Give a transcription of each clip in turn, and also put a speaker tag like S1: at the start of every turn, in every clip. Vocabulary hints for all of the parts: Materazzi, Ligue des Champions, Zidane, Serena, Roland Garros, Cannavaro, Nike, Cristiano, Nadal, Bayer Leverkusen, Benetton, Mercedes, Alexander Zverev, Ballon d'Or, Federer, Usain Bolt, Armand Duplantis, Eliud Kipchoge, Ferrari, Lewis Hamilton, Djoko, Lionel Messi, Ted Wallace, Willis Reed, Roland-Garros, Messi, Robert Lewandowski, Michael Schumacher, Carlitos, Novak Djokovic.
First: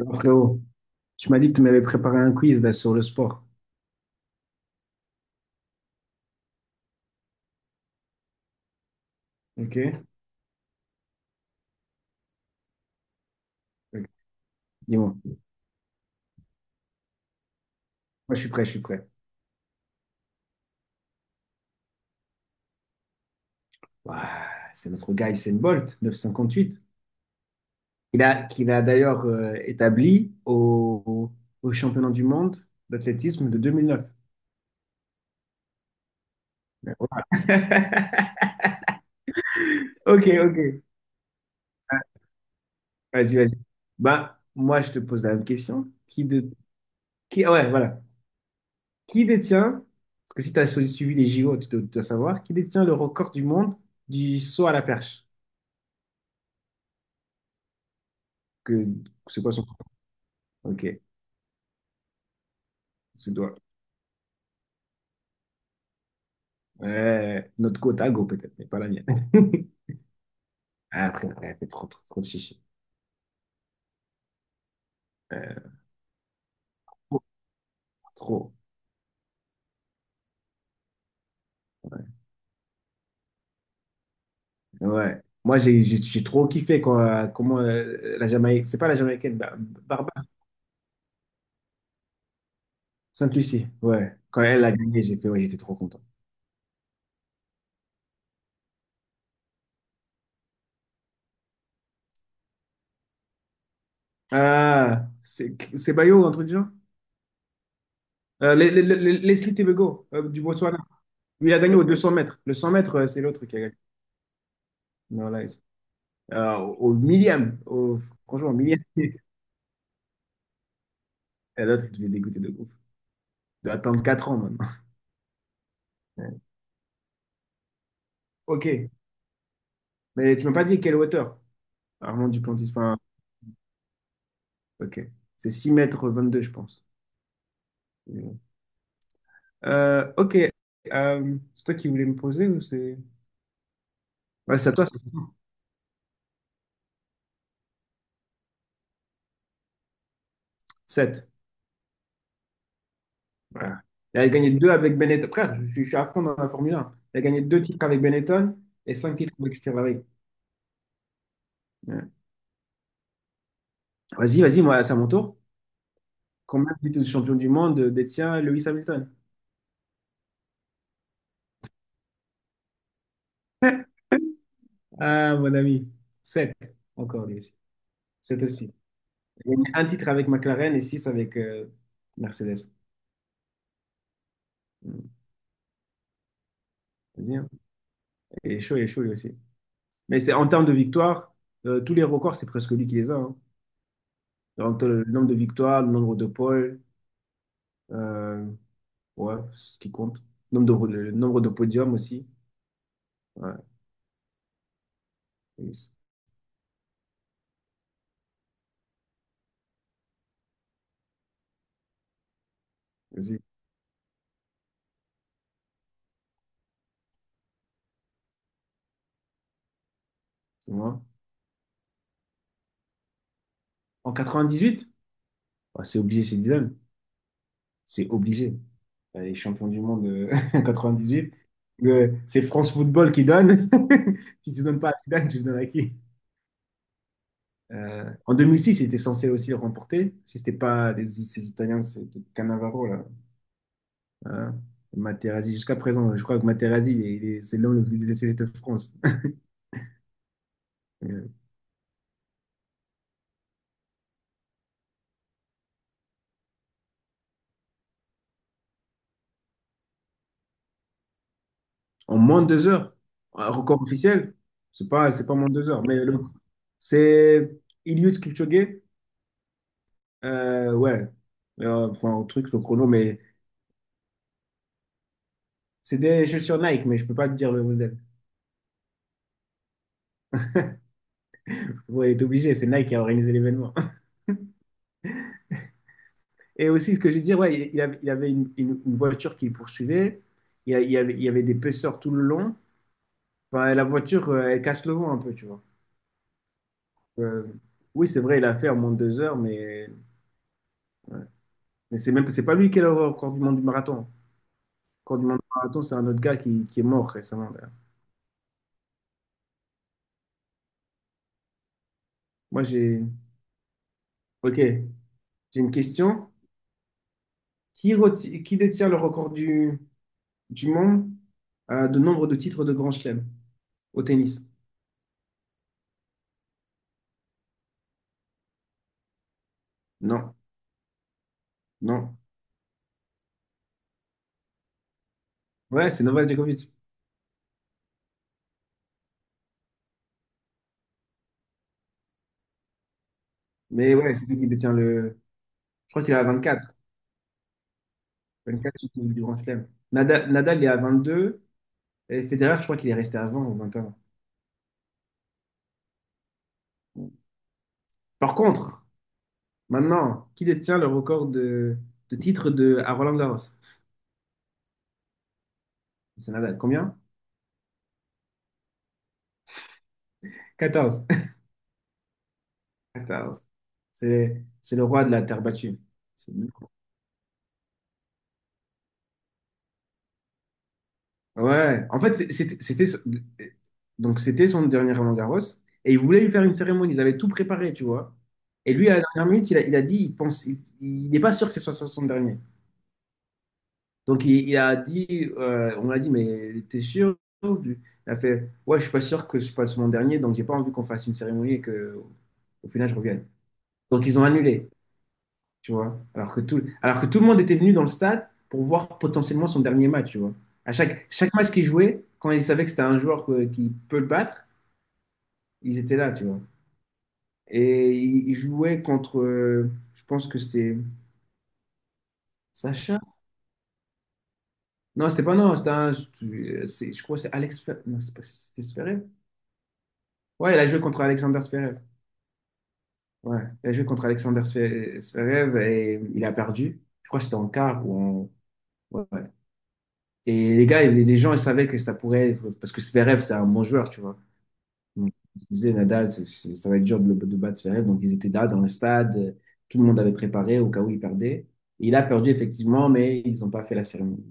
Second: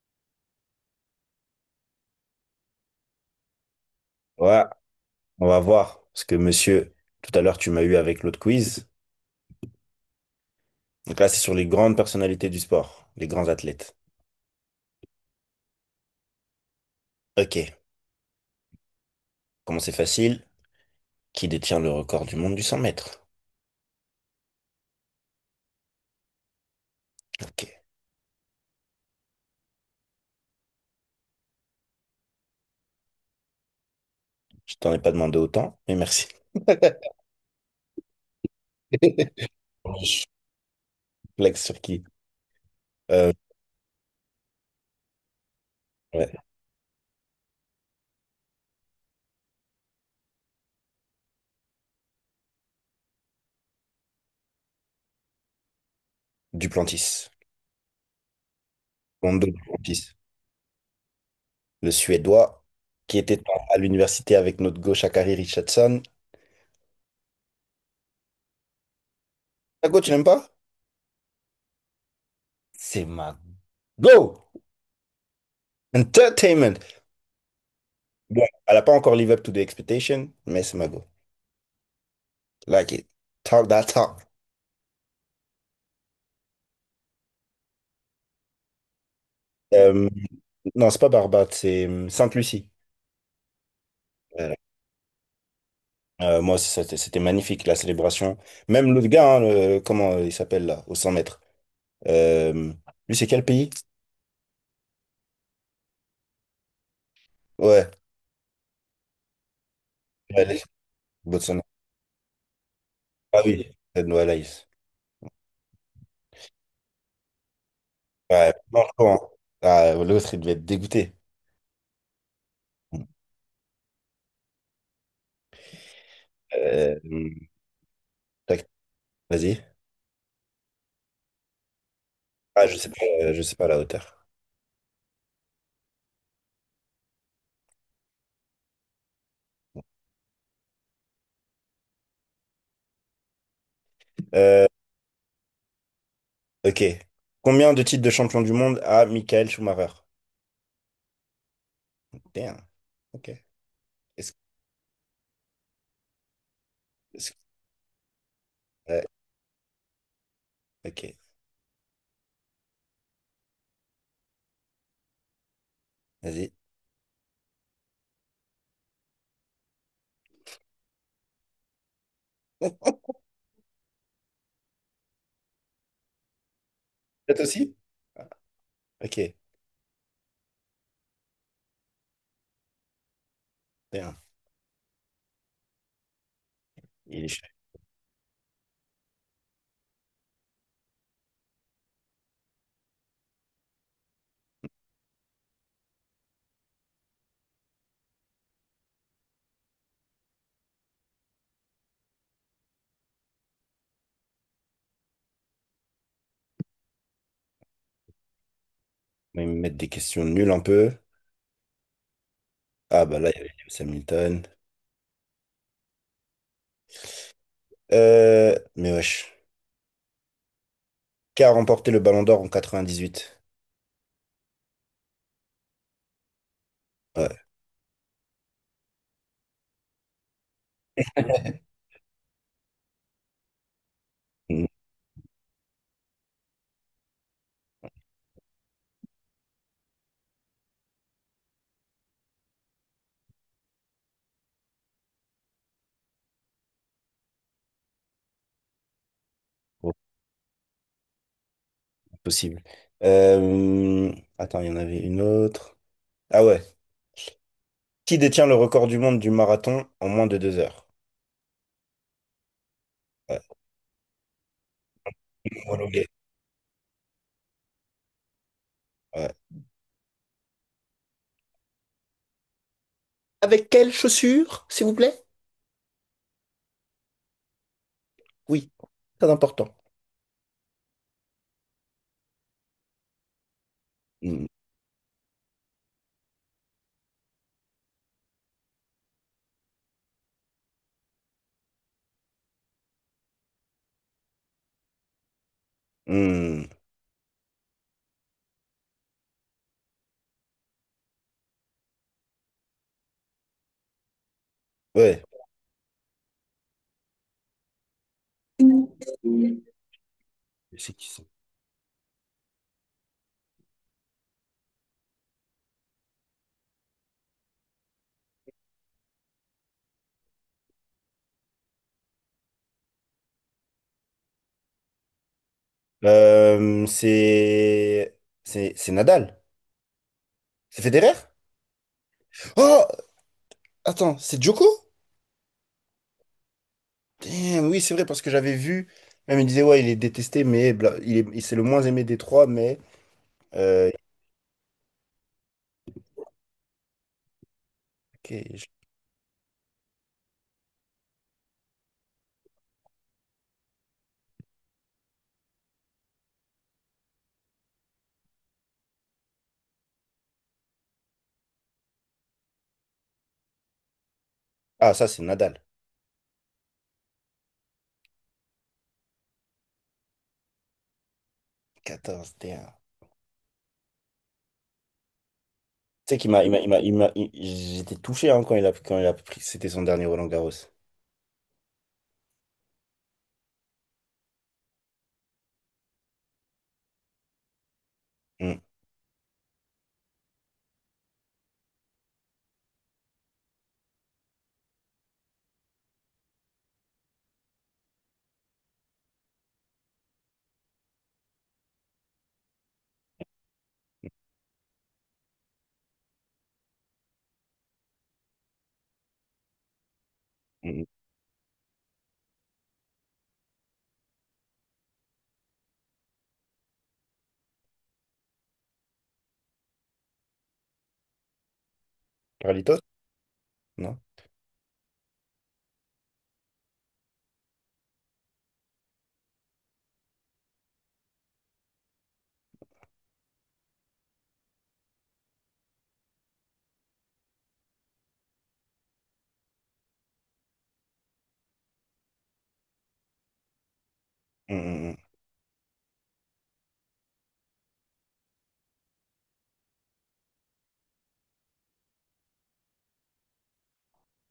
S1: Alors, Frérot, tu m'as dit que tu m'avais préparé un quiz là, sur le sport.
S2: Ouais, on va voir. Parce que monsieur, tout à l'heure, tu m'as eu avec l'autre quiz.
S1: Ok.
S2: Donc là, c'est sur les grandes personnalités du sport, les grands athlètes.
S1: Ok. Dis-moi. Moi,
S2: Ok,
S1: je suis prêt.
S2: comment c'est facile? Qui détient le record du monde du 100 mètres?
S1: Ouah, c'est notre gars Usain Bolt, neuf cent cinquante-huit.
S2: Ok,
S1: Qu'il a d'ailleurs établi au championnat du monde d'athlétisme de 2009.
S2: je t'en ai pas demandé autant, mais merci.
S1: Ouais, voilà. Ok,
S2: Je
S1: ok.
S2: Flex sur qui? Euh,
S1: Vas-y, vas-y. Bah, moi, je te pose la même question. Qui
S2: ouais,
S1: de... qui... ah Ouais, voilà. Qui détient, parce que si tu as suivi les JO, tu dois savoir, qui détient le record du monde du saut à la perche?
S2: Duplantis.
S1: Que C'est
S2: Lando
S1: quoi son prénom?
S2: Duplantis.
S1: Ok,
S2: Le Suédois qui
S1: ce
S2: était
S1: doigt.
S2: à l'université avec notre gauche Shakari Richardson.
S1: Ouais, notre côte à go peut-être, mais pas la mienne.
S2: Ta go, tu l'aimes pas?
S1: Ah, après, elle fait trop, trop, trop de chichi.
S2: C'est ma go!
S1: Euh,
S2: Entertainment!
S1: trop.
S2: Bon,
S1: Trop.
S2: elle n'a pas encore live up to the expectation, mais c'est ma go. Like it. Talk that talk.
S1: Ouais. Ouais. Moi, j'ai trop kiffé quand, comment la Jamaïque, c'est pas la Jamaïcaine,
S2: Euh,
S1: Barbara,
S2: non, c'est pas Barbade, c'est Sainte-Lucie.
S1: Sainte-Lucie. Ouais. Quand
S2: Voilà.
S1: elle a gagné, j'ai fait, ouais, j'étais trop content.
S2: Moi aussi, c'était magnifique, la célébration. Même l'autre gars, hein, comment il s'appelle là, au 100 mètres. Euh, lui, c'est quel pays?
S1: Ah, c'est Bayo, un truc du genre?
S2: Ouais,
S1: Leslie Tebego, du
S2: allez,
S1: Botswana. Lui, il a
S2: Botswana.
S1: gagné aux 200 mètres. Le 100 mètres, c'est
S2: Ah
S1: l'autre qui a
S2: oui,
S1: gagné.
S2: Ted Wallace.
S1: Non, là, au millième. Franchement,
S2: Ouais,
S1: au millième.
S2: franchement. Ah, l'autre, il devait être dégoûté.
S1: Et l'autre, je vais dégoûter de ouf. De attendre 4 ans maintenant. Ouais.
S2: Euh, tac,
S1: Ok.
S2: vas-y.
S1: Mais tu m'as pas dit quelle hauteur? Armand
S2: Ah,
S1: Duplantis. Enfin,
S2: je sais pas la hauteur.
S1: ok. C'est 6,22 mètres je pense. Ok. C'est toi qui voulais me poser ou c'est. Ouais,
S2: Euh,
S1: c'est à toi, c'est
S2: ok. Combien de titres de champion du monde a Michael Schumacher?
S1: 7.
S2: Damn, ok.
S1: Voilà. Il a
S2: Est-ce
S1: gagné 2 avec Benetton. Frère, je suis à fond dans la Formule 1. Il a gagné 2 titres avec Benetton et
S2: Ouais,
S1: 5 titres avec Ferrari.
S2: ok,
S1: Ouais. Vas-y, vas-y, moi, c'est à mon tour.
S2: vas-y.
S1: Combien de titres de champion du monde détient Lewis Hamilton? Ah, mon ami. Sept. Encore lui
S2: Peut-être
S1: aussi.
S2: aussi? Ah,
S1: 7 aussi.
S2: ok,
S1: J'ai gagné un titre avec McLaren et six avec Mercedes.
S2: bien.
S1: Mm.
S2: Il est
S1: Vas-y,
S2: chaud.
S1: hein. Et chaud lui aussi. Mais c'est en termes de victoires, tous les records, c'est presque lui qui les a. Hein. Entre le nombre de victoires, le nombre de poles, euh, ouais, c'est ce qui compte. Le nombre de podiums aussi. Ouais, yes.
S2: Ils me mettent des questions nulles un peu. Ah bah là, il
S1: Vas-y,
S2: y avait Lewis Hamilton. Mais wesh.
S1: c'est moi.
S2: Qui a remporté le Ballon d'Or en 98?
S1: En 98, ah, c'est obligé chez Dylan.
S2: Ouais,
S1: C'est obligé. Bah, les champions du monde en 98. C'est France Football qui donne. Si tu
S2: non,
S1: donnes pas à Zidane, tu le donnes à qui? En 2006, il était censé aussi le remporter, si c'était pas ces Italiens, c'était Cannavaro, là. Euh, Materazzi, jusqu'à présent, je crois que Materazzi, c'est l'homme le plus décédé de France.
S2: oh,
S1: Euh,
S2: impossible. Euh, attends, il y en avait une autre. Ah ouais. Qui détient le record du monde du marathon en moins de 2 heures?
S1: En moins de 2 heures,
S2: Ouais.
S1: un record officiel, c'est pas, moins de 2 heures, mais
S2: Homologué.
S1: c'est Eliud Kipchoge,
S2: Ouais.
S1: ouais. Enfin, un truc, le chrono, mais
S2: Avec quelles chaussures, s'il vous plaît?
S1: c'est des chaussures Nike, mais je peux pas te dire le modèle.
S2: Oui, très important.
S1: Ouais, il est obligé, c'est Nike qui a organisé l'événement.
S2: Hmm.
S1: Et aussi, ce que je disais, ouais, il avait une voiture qui le poursuivait. Il y avait des pêcheurs tout le long. Enfin, la voiture, elle casse le vent un peu, tu vois.
S2: Hmm.
S1: Euh, oui, c'est vrai, il a fait en moins de 2 heures, mais c'est même, c'est pas lui qui est le record du monde du marathon. Le record
S2: Ouais.
S1: du monde du marathon, c'est un autre gars qui est mort récemment d'ailleurs.
S2: C'est qui ça?
S1: Moi, j'ai. Ok, j'ai une question. Qui détient le record du monde de nombre de titres de Grand Chelem au tennis?
S2: Euh, c'est c'est Nadal.
S1: Non,
S2: C'est Federer?
S1: non.
S2: Oh, attends, c'est Djoko?
S1: Ouais, c'est Novak Djokovic.
S2: Damn, oui, c'est vrai parce que j'avais vu. Même il disait ouais, il est détesté, mais c'est le moins aimé des trois, mais euh,
S1: Mais ouais, c'est lui qui détient le. Je crois qu'il est à 24.
S2: ok,
S1: 24 qui est du Grand Chelem. Nadal, il est à 22. Et Federer, je crois qu'il est resté à 20 ou 21. Par contre, maintenant, qui détient le record de titres à Roland-Garros?
S2: ah ça c'est Nadal.
S1: C'est Nadal. Combien? 14.
S2: 14, damn.
S1: 14. C'est le roi de la terre battue.
S2: Tu sais qu'il
S1: C'est
S2: m'a
S1: lui.
S2: j'étais touché hein, quand il a pris c'était son dernier Roland Garros.
S1: Ouais, en fait, donc c'était son dernier Roland-Garros et ils voulaient lui faire une cérémonie, ils avaient tout préparé, tu vois.
S2: Hum,
S1: Et lui, à la dernière minute, il a dit, il pense, il n'est pas sûr que ce soit son dernier. Donc il a dit, on l'a dit, mais t'es sûr? du- Il a fait, ouais, je suis pas sûr que ce soit mon dernier, donc j'ai pas envie qu'on fasse une cérémonie et que au final je revienne. Donc ils ont annulé tu vois. Alors que tout le monde était venu dans le stade pour voir potentiellement son dernier match, tu vois. À
S2: hum, hum.
S1: chaque, chaque match qu'ils jouaient, quand ils savaient que c'était un joueur qui peut le battre, ils étaient là, tu vois. Et ils jouaient contre, je pense que c'était
S2: Carlitos?
S1: Sacha.
S2: Non?
S1: Non, c'était pas non, c'était un, je crois que c'est Alex, Fe- non, c'est pas, c'était Zverev. Ouais, il a joué contre Alexander Zverev. Ouais, il a joué contre Alexander Zverev et il a perdu. Je crois que c'était en quart ou en, ouais. Ouais. Et les gens, ils savaient que ça pourrait être. Parce que Zverev, c'est un bon joueur, tu vois.
S2: Hum, hum, hum.
S1: Donc, ils disaient, Nadal, ça va être dur de battre Zverev. Donc, ils étaient là dans le stade. Tout le monde avait préparé au cas où il perdait. Et il a perdu, effectivement, mais ils n'ont pas fait la cérémonie.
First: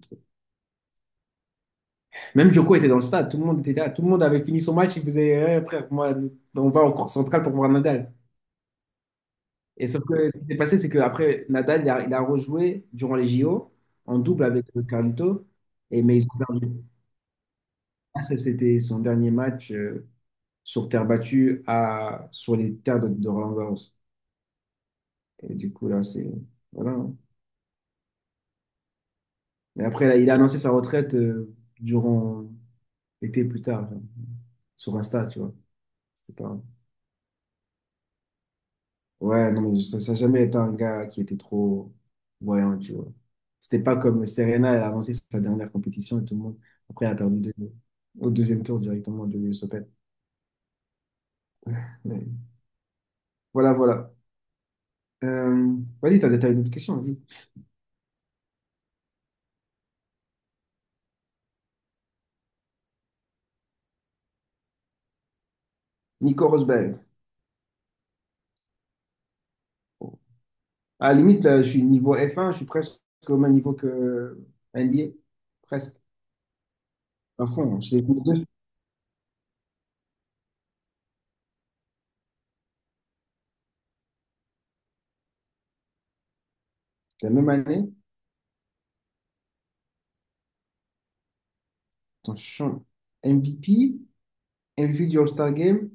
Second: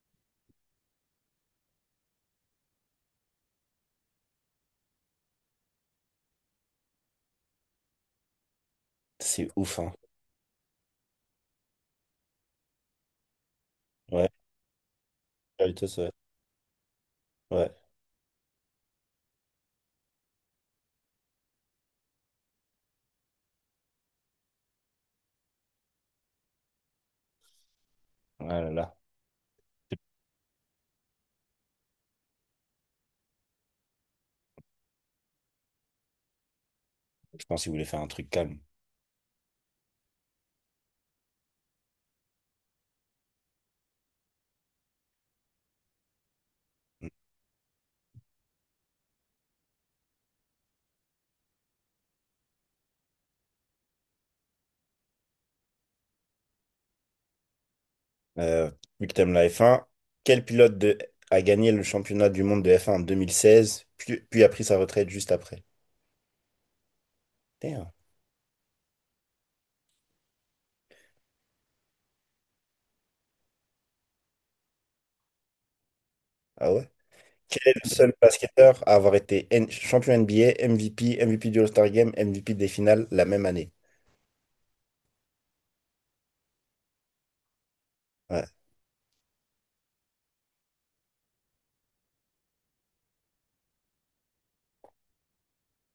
S1: Même Djoko était dans le stade. Tout le monde était là. Tout le monde avait fini son match. Il faisait, eh, frère, moi, on va en cours centrale pour voir Nadal.
S2: C'est ouf
S1: Et
S2: hein.
S1: sauf que ce qui s'est passé, c'est qu'après, Nadal, il a rejoué durant les JO en
S2: Ouais,
S1: double avec Carlito.
S2: Carlitos,
S1: Et,
S2: ouais.
S1: mais ils ont perdu.
S2: Ouais.
S1: Ah, ça, c'était son dernier match sur terre battue sur les terres de Roland-Garros. Et du coup, là, c'est. Voilà, hein.
S2: Ah là là.
S1: Mais après, là, il a annoncé sa retraite durant l'été plus tard, genre, sur Insta, tu vois. C'était pas.
S2: Je pense qu'il voulait faire un truc calme.
S1: Ouais, non, mais ça n'a jamais été un gars qui était trop voyant, tu vois. C'était pas comme Serena, elle a avancé sa dernière compétition et tout le monde. Après, elle a perdu au deuxième tour directement de l'US Open. Mais voilà, voilà. Euh, Vas-y, t'as des t'as d'autres questions, vas-y.
S2: Euh, vu que t'aimes la F1, quel pilote a gagné le championnat du monde de F1 en 2016, puis a pris sa retraite juste après?
S1: Nico Rosberg.
S2: Damn.
S1: À la limite, je suis niveau F1, je suis presque au même niveau que NBA. Presque.
S2: Ah ouais? Quel
S1: Enfin,
S2: est le
S1: c'est
S2: seul
S1: les deux.
S2: basketteur à avoir été champion NBA, MVP, MVP du All-Star Game, MVP des finales la même année?
S1: C'est la même année.
S2: Ouais,
S1: Attends, je change. MVP, MVP du All-Star Game,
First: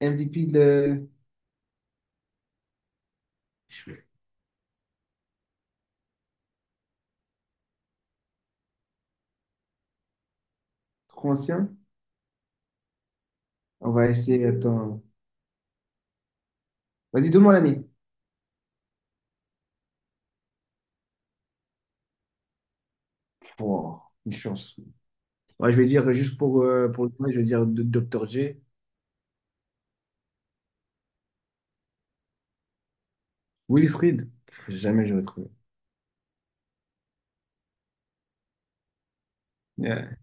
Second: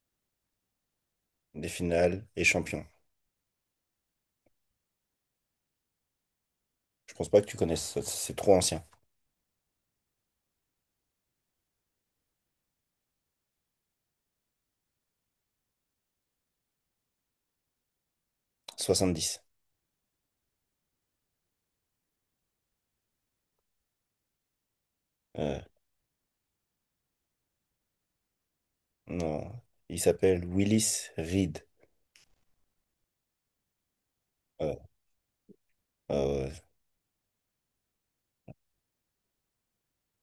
S1: MVP de
S2: des finales et champion. Je pense pas que tu connaisses, ça, c'est trop ancien.
S1: trop ancien. On va essayer, attends. Vas-y, donne-moi l'année.
S2: 70.
S1: Oh, une chance.
S2: Euh,
S1: Ouais, je vais dire, juste pour le point, je vais dire Dr. J.
S2: non. Il s'appelle Willis Reed.
S1: Willis Reed. Pff,
S2: Ouais,
S1: jamais je vais trouver.
S2: ouais, ouais.
S1: Ouais.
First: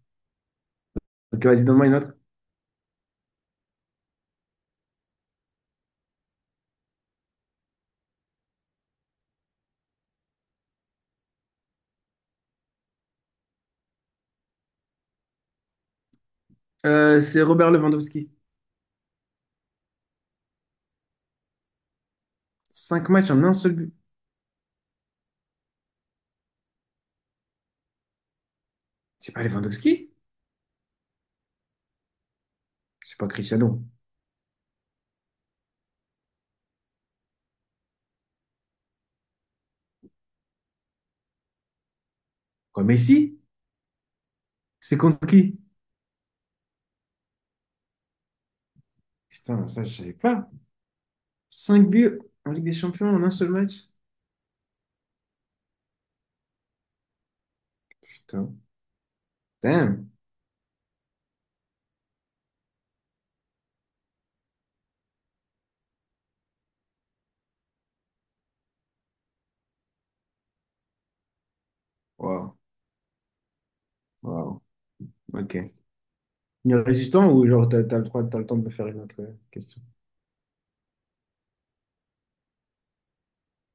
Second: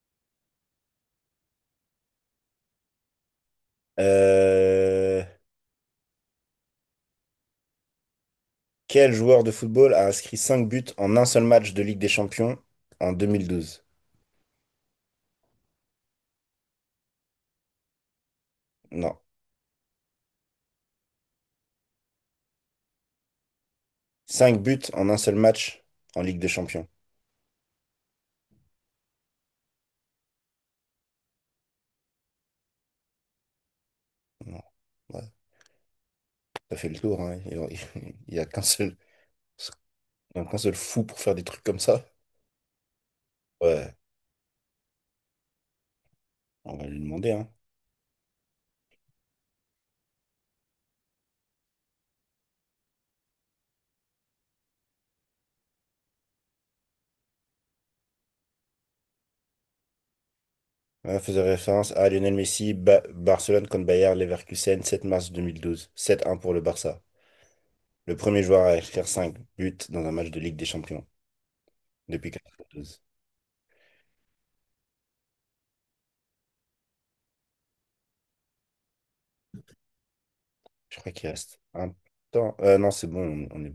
S1: Ok, vas-y, donne-moi une autre.
S2: Euh, Quel joueur de football a inscrit 5 buts en un seul match de Ligue des Champions en 2012?
S1: C'est Robert Lewandowski.
S2: Non.
S1: Cinq matchs en un seul but.
S2: Cinq buts en un seul match en Ligue des Champions.
S1: C'est pas Lewandowski? C'est pas Cristiano.
S2: Non. Ouais, ça fait le tour, hein. N'y a qu'un seul, il y a qu'un seul fou pour faire des trucs comme ça.
S1: Quoi, Messi?
S2: Ouais,
S1: C'est contre qui?
S2: on va lui demander, hein.
S1: Putain, ça, je savais pas. 5 buts en Ligue des Champions en un seul match? Putain. Damn.
S2: Ouais, faisait référence à Lionel Messi, Barcelone contre Bayer Leverkusen, 7 mars 2012. 7-1 pour le Barça. Le premier joueur à inscrire 5 buts dans un match de Ligue des Champions depuis
S1: Wow.
S2: 92.
S1: Wow. OK. Il reste du temps ou genre t'as le droit, t'as le temps de me faire une autre question?
S2: Je crois qu'il reste un temps. Non, c'est bon, on est.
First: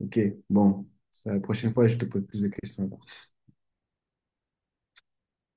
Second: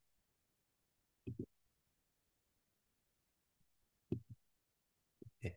S1: OK. Bon. Ça, la prochaine fois, je te pose plus de questions.
S2: Oui.